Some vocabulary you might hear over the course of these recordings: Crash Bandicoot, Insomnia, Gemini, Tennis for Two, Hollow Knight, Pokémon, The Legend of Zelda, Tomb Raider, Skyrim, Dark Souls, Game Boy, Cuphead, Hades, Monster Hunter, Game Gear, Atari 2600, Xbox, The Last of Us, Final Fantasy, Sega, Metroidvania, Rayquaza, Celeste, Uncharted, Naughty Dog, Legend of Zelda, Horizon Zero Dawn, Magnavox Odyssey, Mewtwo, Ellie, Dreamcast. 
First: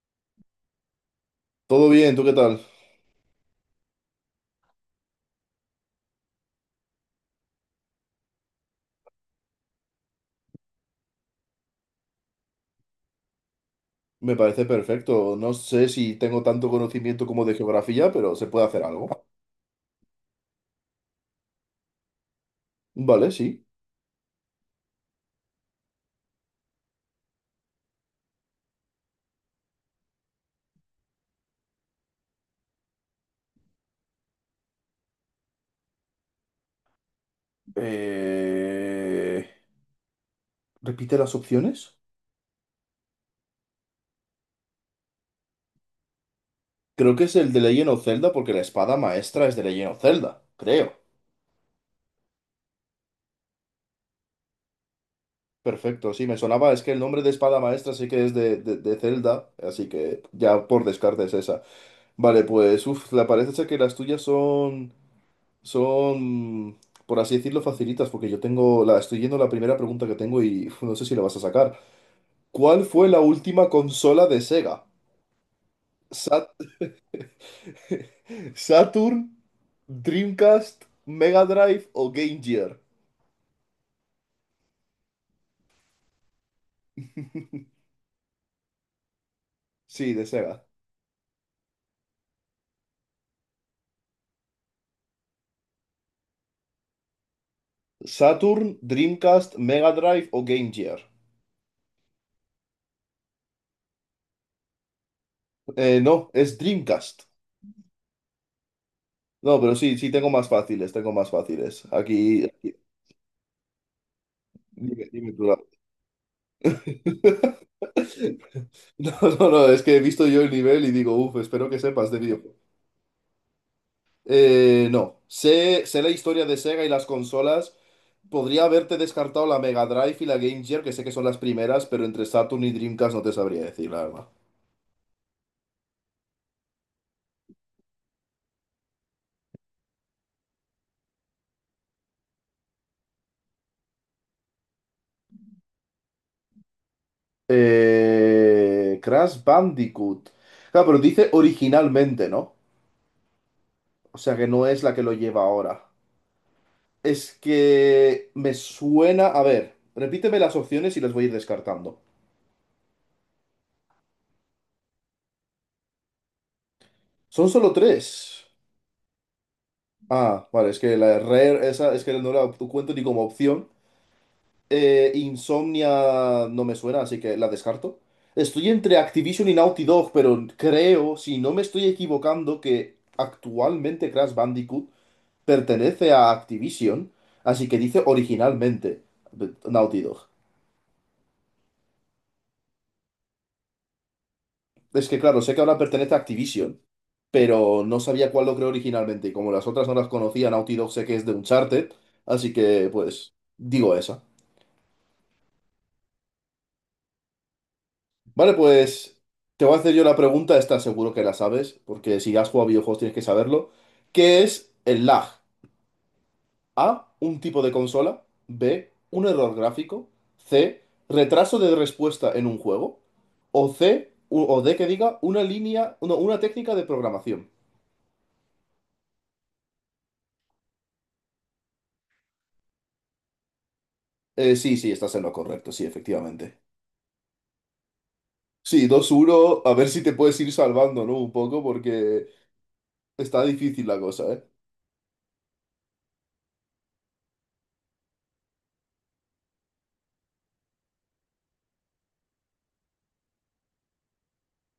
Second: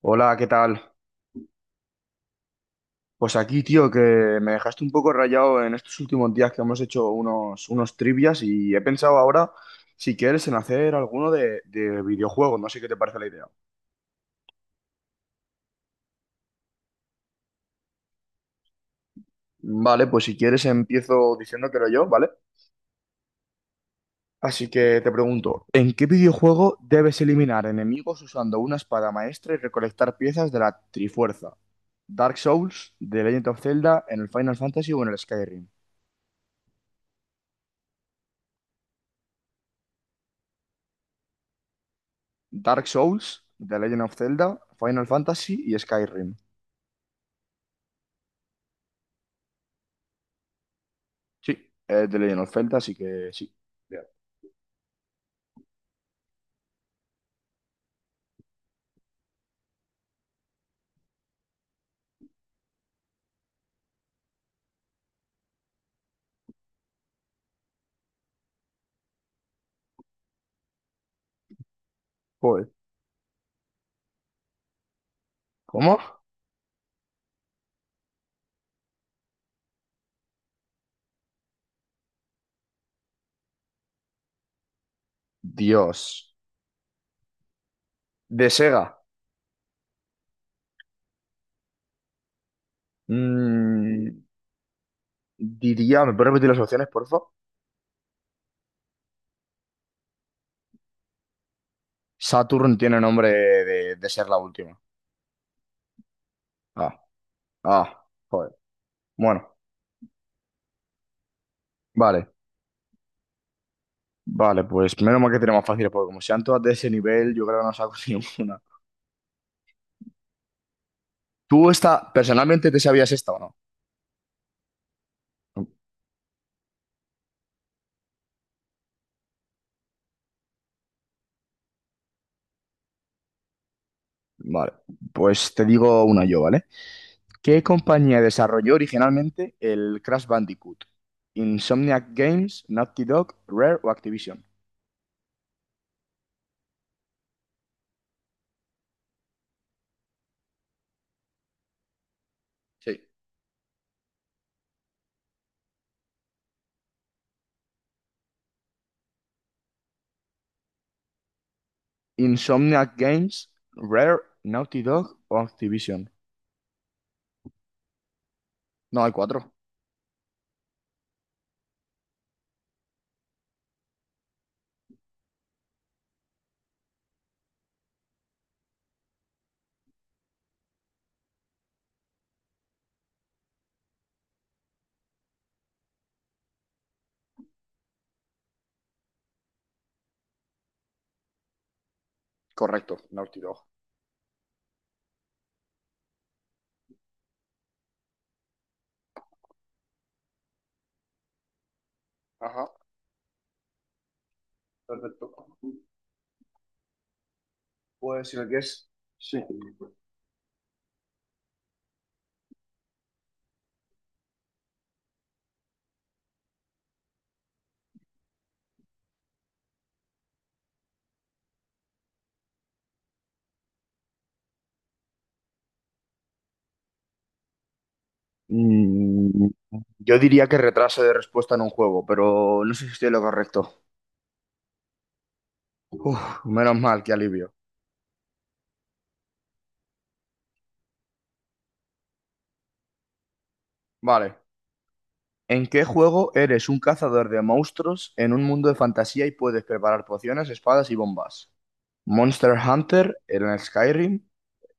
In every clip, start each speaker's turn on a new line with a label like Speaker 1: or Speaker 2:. Speaker 1: Hola, ¿qué tal?
Speaker 2: Todo bien, ¿tú qué tal?
Speaker 1: Pues aquí, tío, que me dejaste un poco rayado en estos últimos días que hemos hecho unos trivias y he pensado ahora, si quieres, en hacer alguno de videojuegos. No sé qué te parece la idea.
Speaker 2: Me parece perfecto. No sé si tengo tanto conocimiento como de geografía, pero se puede hacer algo.
Speaker 1: Vale, pues si quieres empiezo diciéndotelo yo, ¿vale?
Speaker 2: Vale, sí.
Speaker 1: Así que te pregunto, ¿en qué videojuego debes eliminar enemigos usando una espada maestra y recolectar piezas de la Trifuerza? ¿Dark Souls, The Legend of Zelda, en el Final Fantasy o en el Skyrim?
Speaker 2: Eh, ¿Repite las opciones?
Speaker 1: Dark Souls, The Legend of Zelda, Final Fantasy y Skyrim.
Speaker 2: Creo que es el de Legend of Zelda porque la espada maestra es de Legend of Zelda, creo.
Speaker 1: Sí, es The Legend of Zelda, así que sí. Ya.
Speaker 2: Perfecto, sí, me sonaba, es que el nombre de espada maestra sí que es de Zelda, así que ya por descarte es esa. Vale, pues, uff, la parece ser que las tuyas son, por así decirlo, facilitas, porque yo tengo, estoy yendo a la primera pregunta que tengo y uf, no sé si la vas a sacar.
Speaker 1: Joder.
Speaker 2: ¿Cuál fue la última consola de Sega?
Speaker 1: ¿Cómo?
Speaker 2: Sat- ¿Saturn, Dreamcast, Mega Drive o Game Gear?
Speaker 1: Dios. De Sega.
Speaker 2: Sí, de Sega.
Speaker 1: mm, diría, ¿me puedes repetir las opciones, por favor?
Speaker 2: ¿Saturn, Dreamcast, Mega Drive o Game Gear?
Speaker 1: Saturn tiene nombre de ser la última.
Speaker 2: No, es
Speaker 1: Ah,
Speaker 2: Dreamcast.
Speaker 1: ah, joder. Bueno,
Speaker 2: No, pero sí, sí, tengo más fáciles, tengo más fáciles.
Speaker 1: vale. Vale, pues
Speaker 2: Dime,
Speaker 1: menos mal
Speaker 2: dime
Speaker 1: que
Speaker 2: tú.
Speaker 1: tenemos fácil, porque como sean todas de ese nivel, yo creo que no saco ninguna.
Speaker 2: No, no, no, es que he visto yo el nivel y digo, uff, espero
Speaker 1: ¿Tú
Speaker 2: que sepas
Speaker 1: esta,
Speaker 2: de videojuegos.
Speaker 1: personalmente te sabías esta o no?
Speaker 2: No, sé la historia de Sega y las consolas. Podría haberte descartado la Mega Drive y la Game Gear, que sé que son las primeras, pero entre Saturn y Dreamcast no te sabría decir, la verdad.
Speaker 1: Vale, pues te digo una yo, ¿vale? ¿Qué compañía desarrolló originalmente el Crash Bandicoot? Insomniac Games, Naughty Dog, Rare o Activision.
Speaker 2: Crash Bandicoot. Claro, pero dice originalmente, ¿no?
Speaker 1: Sí.
Speaker 2: O sea que no es la que lo lleva ahora. Es que me suena. A ver, repíteme las opciones y las voy a ir descartando.
Speaker 1: Insomniac Games, Rare, Naughty Dog o Activision.
Speaker 2: Son solo tres.
Speaker 1: No, hay cuatro.
Speaker 2: Ah, vale, es que la Rare, esa es que no la cuento ni como opción. Insomnia no me suena, así que la descarto. Estoy entre Activision y Naughty Dog, pero creo, si no me estoy equivocando, que actualmente Crash Bandicoot pertenece a Activision, así que dice originalmente Naughty Dog.
Speaker 1: Correcto, Naughty Dog.
Speaker 2: Es que claro, sé que ahora pertenece a Activision, pero no sabía cuál lo creó originalmente, y como las otras no las conocía, Naughty Dog sé que es de Uncharted, así
Speaker 1: Ajá,
Speaker 2: que pues digo esa.
Speaker 1: perfecto. Pues si me
Speaker 2: Vale,
Speaker 1: quieres.
Speaker 2: pues
Speaker 1: Sí.
Speaker 2: te voy a hacer yo la pregunta, esta seguro que la sabes, porque si has jugado a videojuegos tienes que saberlo. ¿Qué es el lag? A, un tipo de consola. B, un error gráfico. C, retraso de respuesta en un juego. O C, o D que diga una línea, no, una técnica de programación.
Speaker 1: Mm, yo diría que retraso de respuesta en un juego, pero no sé si estoy en lo correcto.
Speaker 2: Sí, sí, estás en lo correcto, sí,
Speaker 1: Uf,
Speaker 2: efectivamente.
Speaker 1: menos mal, qué alivio.
Speaker 2: Sí, 2-1, a ver si te puedes ir salvando, ¿no? Un poco, porque está difícil la cosa,
Speaker 1: Vale,
Speaker 2: ¿eh?
Speaker 1: ¿en qué juego eres un cazador de monstruos en un mundo de fantasía y puedes preparar pociones, espadas y bombas? Monster Hunter, en el Skyrim,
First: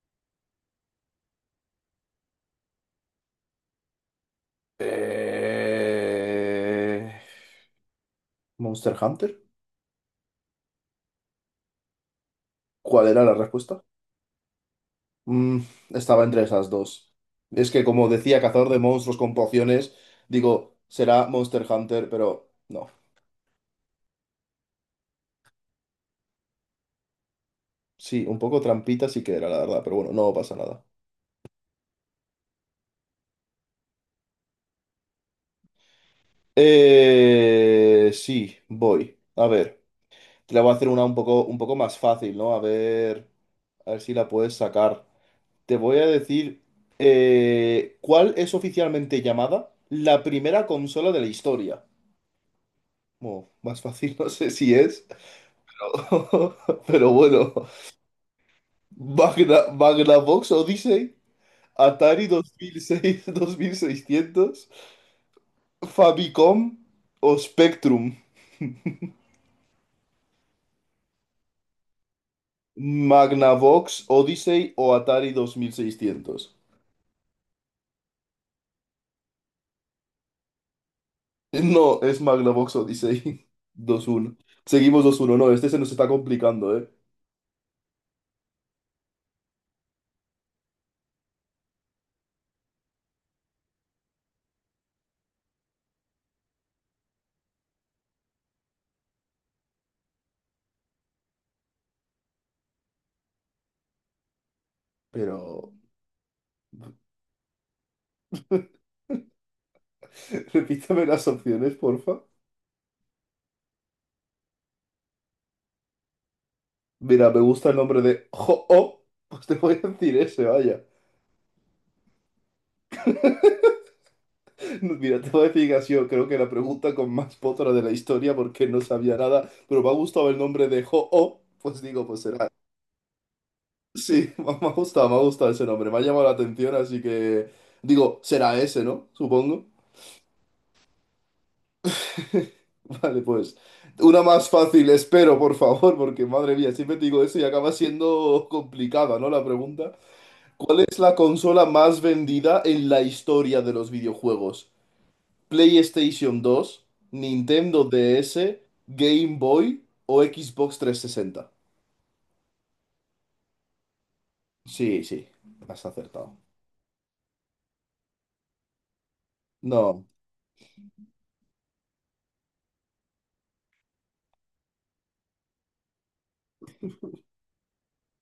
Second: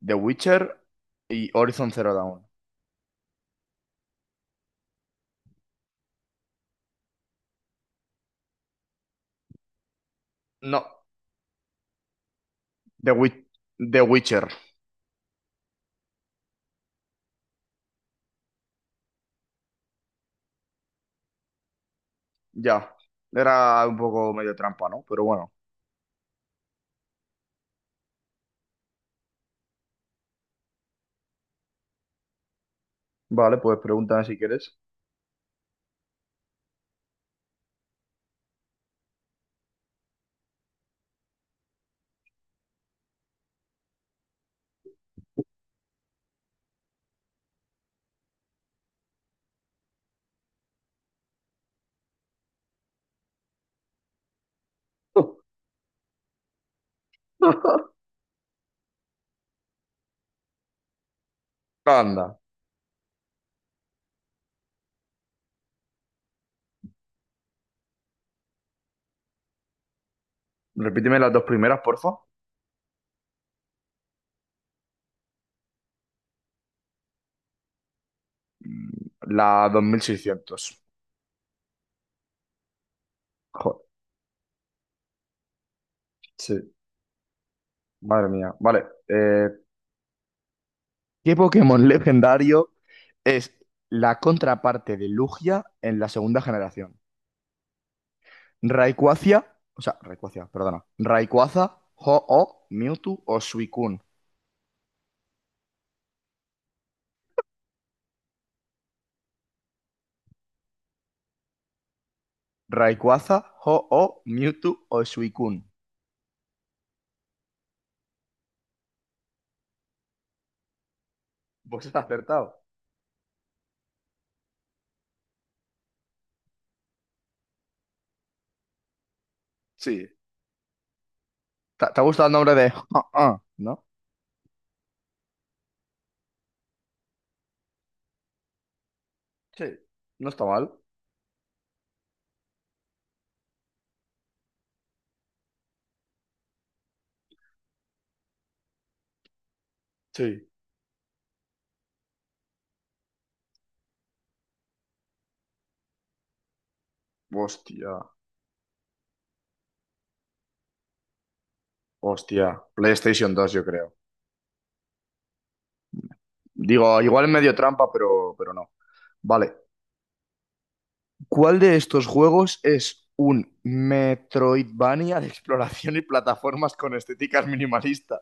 Speaker 1: The Witcher y Horizon Zero Dawn.
Speaker 2: Eh, Monster Hunter.
Speaker 1: No,
Speaker 2: ¿Cuál
Speaker 1: The
Speaker 2: era la
Speaker 1: Wit-
Speaker 2: respuesta?
Speaker 1: The Witcher,
Speaker 2: Mm, estaba entre esas dos. Es que como decía, cazador de monstruos con pociones, digo, será Monster Hunter, pero no.
Speaker 1: ya. Era un poco medio trampa, ¿no? Pero bueno.
Speaker 2: Sí, un poco trampita sí que era, la verdad, pero bueno, no pasa nada.
Speaker 1: Vale, pues pregúntame si quieres.
Speaker 2: Sí, voy. A ver, te la voy a hacer una un poco más fácil, ¿no? A ver si la puedes sacar. Te voy a decir, ¿cuál es oficialmente llamada la primera consola de la historia? Bueno, más fácil no sé si es. Pero bueno, Magnavox Odyssey, Atari
Speaker 1: Anda.
Speaker 2: 2006, 2600, Famicom o Spectrum.
Speaker 1: Repíteme las dos primeras, porfa.
Speaker 2: Magnavox Odyssey o Atari 2600.
Speaker 1: Mm, la 2600.
Speaker 2: No, es Magnavox Odyssey
Speaker 1: Joder,
Speaker 2: 2-1. Seguimos 2-1. No, este se nos está
Speaker 1: sí.
Speaker 2: complicando, ¿eh?
Speaker 1: Madre mía. Vale. ¿Qué Pokémon legendario es la contraparte de Lugia en la segunda generación? Rayquaza, o sea, Rayquaza, perdona. Rayquaza, Ho-Oh, Mewtwo o Suicune.
Speaker 2: Pero. Repítame las opciones, porfa.
Speaker 1: Rayquaza, Ho-Oh, Mewtwo o Suicune.
Speaker 2: Mira, me gusta el nombre de Ho-Oh. Pues te voy a decir ese, vaya.
Speaker 1: Pues has acertado.
Speaker 2: Mira, te voy a decir que creo que la pregunta con más potra de la historia porque no sabía nada, pero me ha
Speaker 1: Sí.
Speaker 2: gustado el nombre de Ho-Oh, pues
Speaker 1: ¿Te ha
Speaker 2: digo, pues
Speaker 1: gustado el
Speaker 2: será.
Speaker 1: nombre de Ho-Oh, no?
Speaker 2: Sí, me ha gustado, me ha gustado ese nombre, me ha llamado la atención, así que digo, será ese, ¿no?
Speaker 1: Sí,
Speaker 2: Supongo.
Speaker 1: no está mal.
Speaker 2: Vale, pues una más fácil, espero, por favor, porque madre mía, siempre te digo eso y acaba siendo complicada, ¿no? La pregunta.
Speaker 1: Sí.
Speaker 2: ¿Cuál es la consola más vendida en la historia de los videojuegos? PlayStation 2, Nintendo
Speaker 1: Hostia,
Speaker 2: DS, Game Boy o Xbox 360.
Speaker 1: hostia. PlayStation 2, yo creo.
Speaker 2: Sí, sí, has acertado.
Speaker 1: Digo, igual es medio trampa, pero no. Vale.
Speaker 2: No,
Speaker 1: ¿Cuál de estos juegos es un Metroidvania de exploración y plataformas con estéticas minimalista?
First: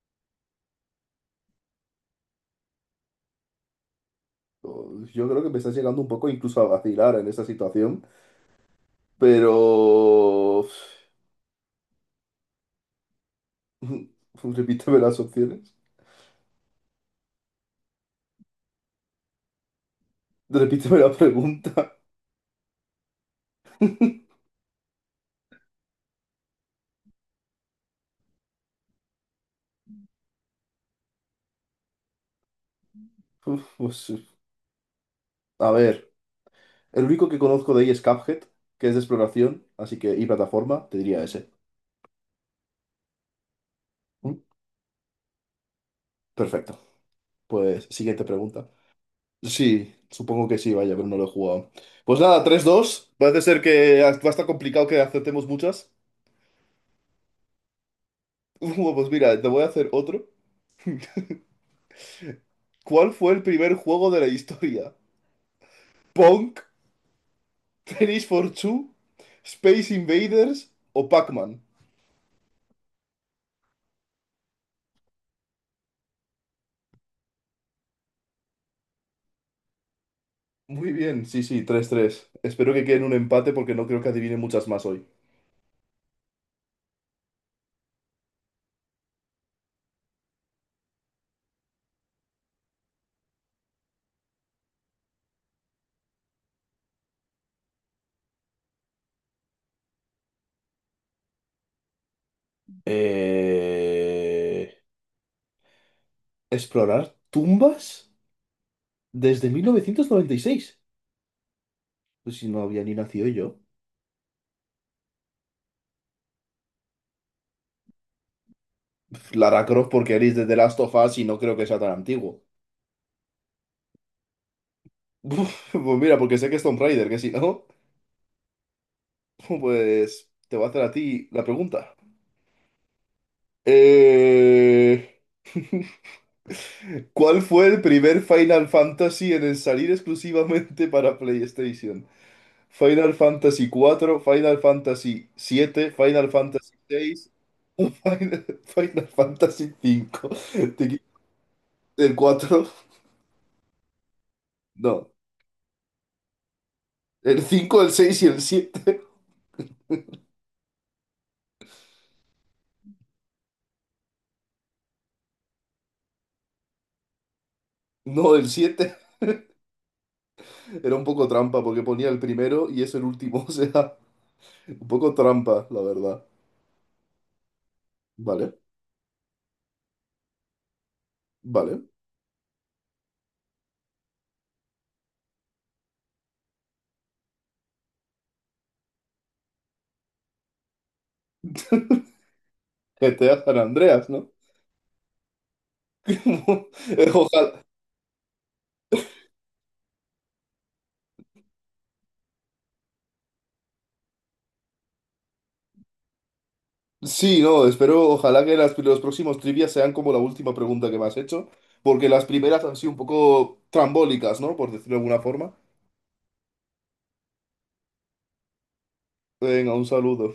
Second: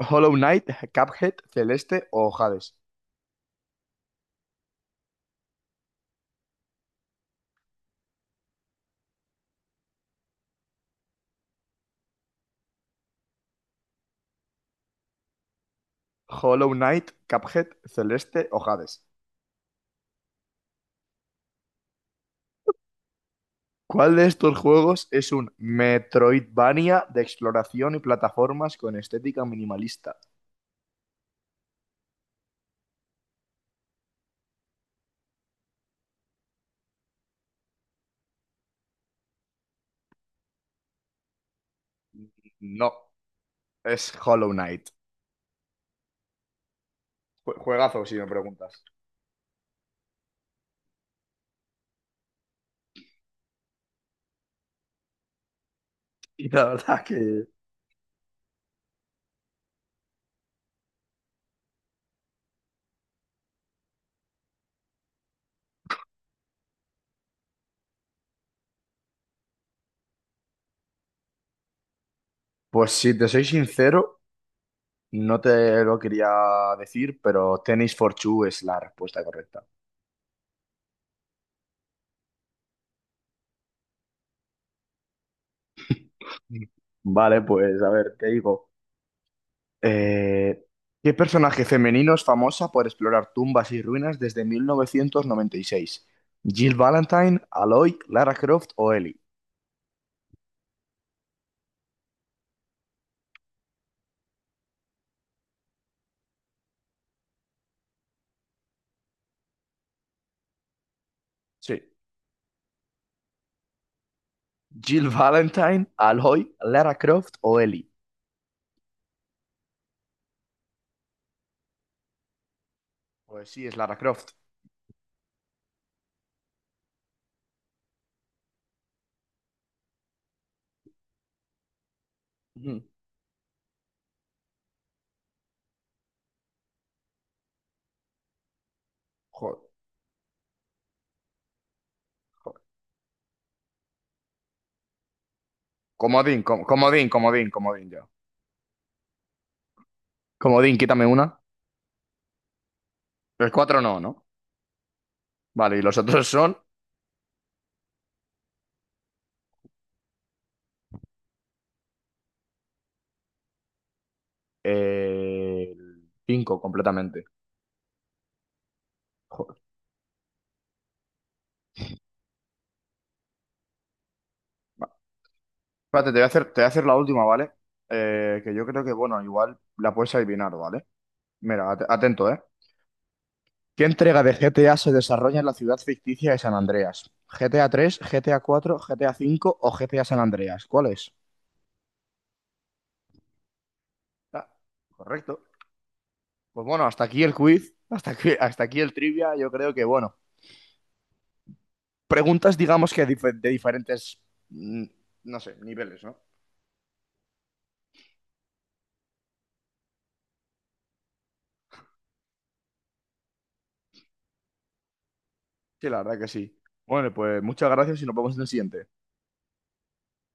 Speaker 1: Hollow Knight, Cuphead, Celeste o Hades.
Speaker 2: yo creo que me estás llegando un poco incluso a vacilar en esta situación, pero. Repíteme las opciones.
Speaker 1: Hollow Knight, Cuphead, Celeste o Hades.
Speaker 2: Repíteme la pregunta.
Speaker 1: ¿Cuál de estos juegos es un Metroidvania de exploración y plataformas con estética minimalista?
Speaker 2: Uf, pues, a ver, el único que conozco de ahí es Cuphead, que es de exploración, así que y plataforma, te diría ese.
Speaker 1: No, es
Speaker 2: Mm.
Speaker 1: Hollow Knight.
Speaker 2: Perfecto. Pues
Speaker 1: Juegazo, si
Speaker 2: siguiente
Speaker 1: me
Speaker 2: pregunta.
Speaker 1: preguntas.
Speaker 2: Sí, supongo que sí, vaya, pero no lo he jugado. Pues nada, 3-2. Parece ser que va a estar complicado que acertemos muchas.
Speaker 1: Y la verdad que...
Speaker 2: Bueno, pues mira, te voy a hacer otro. ¿Cuál fue el primer juego de la historia? ¿Punk? ¿Tennis for Two? ¿Space Invaders? ¿O Pac-Man?
Speaker 1: Pues si te soy sincero, no te lo quería decir, pero Tenis for Two es la respuesta correcta.
Speaker 2: Muy bien, sí, sí, 3-3. Espero que quede en un empate porque no creo que adivine muchas más hoy.
Speaker 1: Mm. Vale, pues a ver, te digo. Eh, ¿Qué personaje femenino es famosa por explorar tumbas y ruinas desde 1996? ¿Jill Valentine, Aloy, Lara Croft o Ellie?
Speaker 2: Eh... ¿Explorar tumbas? Desde 1996.
Speaker 1: Sí.
Speaker 2: Pues si no había ni nacido yo.
Speaker 1: ¿Jill Valentine, Aloy, Lara Croft o Ellie?
Speaker 2: Lara Croft porque eres de The Last of Us y no creo que sea tan antiguo.
Speaker 1: Pues sí, es Lara Croft.
Speaker 2: Pues mira, porque sé que es Tomb Raider, que si no, pues te voy a hacer a ti la pregunta.
Speaker 1: Ujú.
Speaker 2: Eh, ¿cuál fue el primer Final Fantasy en
Speaker 1: Joder,
Speaker 2: salir exclusivamente para PlayStation?
Speaker 1: joder.
Speaker 2: Final Fantasy cuatro, Final Fantasy siete, Final
Speaker 1: Comodín,
Speaker 2: Fantasy
Speaker 1: comodín,
Speaker 2: 6,
Speaker 1: comodín, comodín yo.
Speaker 2: Final Fantasy 5.
Speaker 1: Comodín, quítame una.
Speaker 2: El 4
Speaker 1: Los cuatro no, ¿no?
Speaker 2: no.
Speaker 1: Vale, y los otros son.
Speaker 2: El 5, el 6 y el 7.
Speaker 1: El 5 completamente.
Speaker 2: No, el 7.
Speaker 1: Joder.
Speaker 2: Era un poco trampa porque ponía el primero y es el último, o sea, un
Speaker 1: Va.
Speaker 2: poco trampa, la
Speaker 1: Espérate,
Speaker 2: verdad.
Speaker 1: te voy a hacer la última, ¿vale? Que
Speaker 2: Vale,
Speaker 1: yo creo que, bueno, igual la puedes adivinar, ¿vale? Mira,
Speaker 2: vale.
Speaker 1: atento, ¿eh? ¿Qué entrega de GTA se desarrolla en la ciudad ficticia de San Andreas? ¿GTA 3, GTA 4, GTA 5 o GTA San Andreas? ¿Cuál es?
Speaker 2: GTA San Andreas, ¿no?
Speaker 1: Ah, correcto. Pues bueno, hasta aquí el
Speaker 2: Ojalá.
Speaker 1: quiz, hasta aquí el trivia, yo creo que, bueno, preguntas digamos que de diferentes, mm, no sé, niveles, ¿no?
Speaker 2: Sí, no, espero, ojalá que los próximos trivias sean como la última pregunta que me has hecho, porque las primeras han sido un poco trambólicas, ¿no? Por decirlo de alguna forma.
Speaker 1: Sí, la verdad que sí. Bueno, pues muchas gracias y nos vemos en el siguiente.
Speaker 2: Venga, un saludo.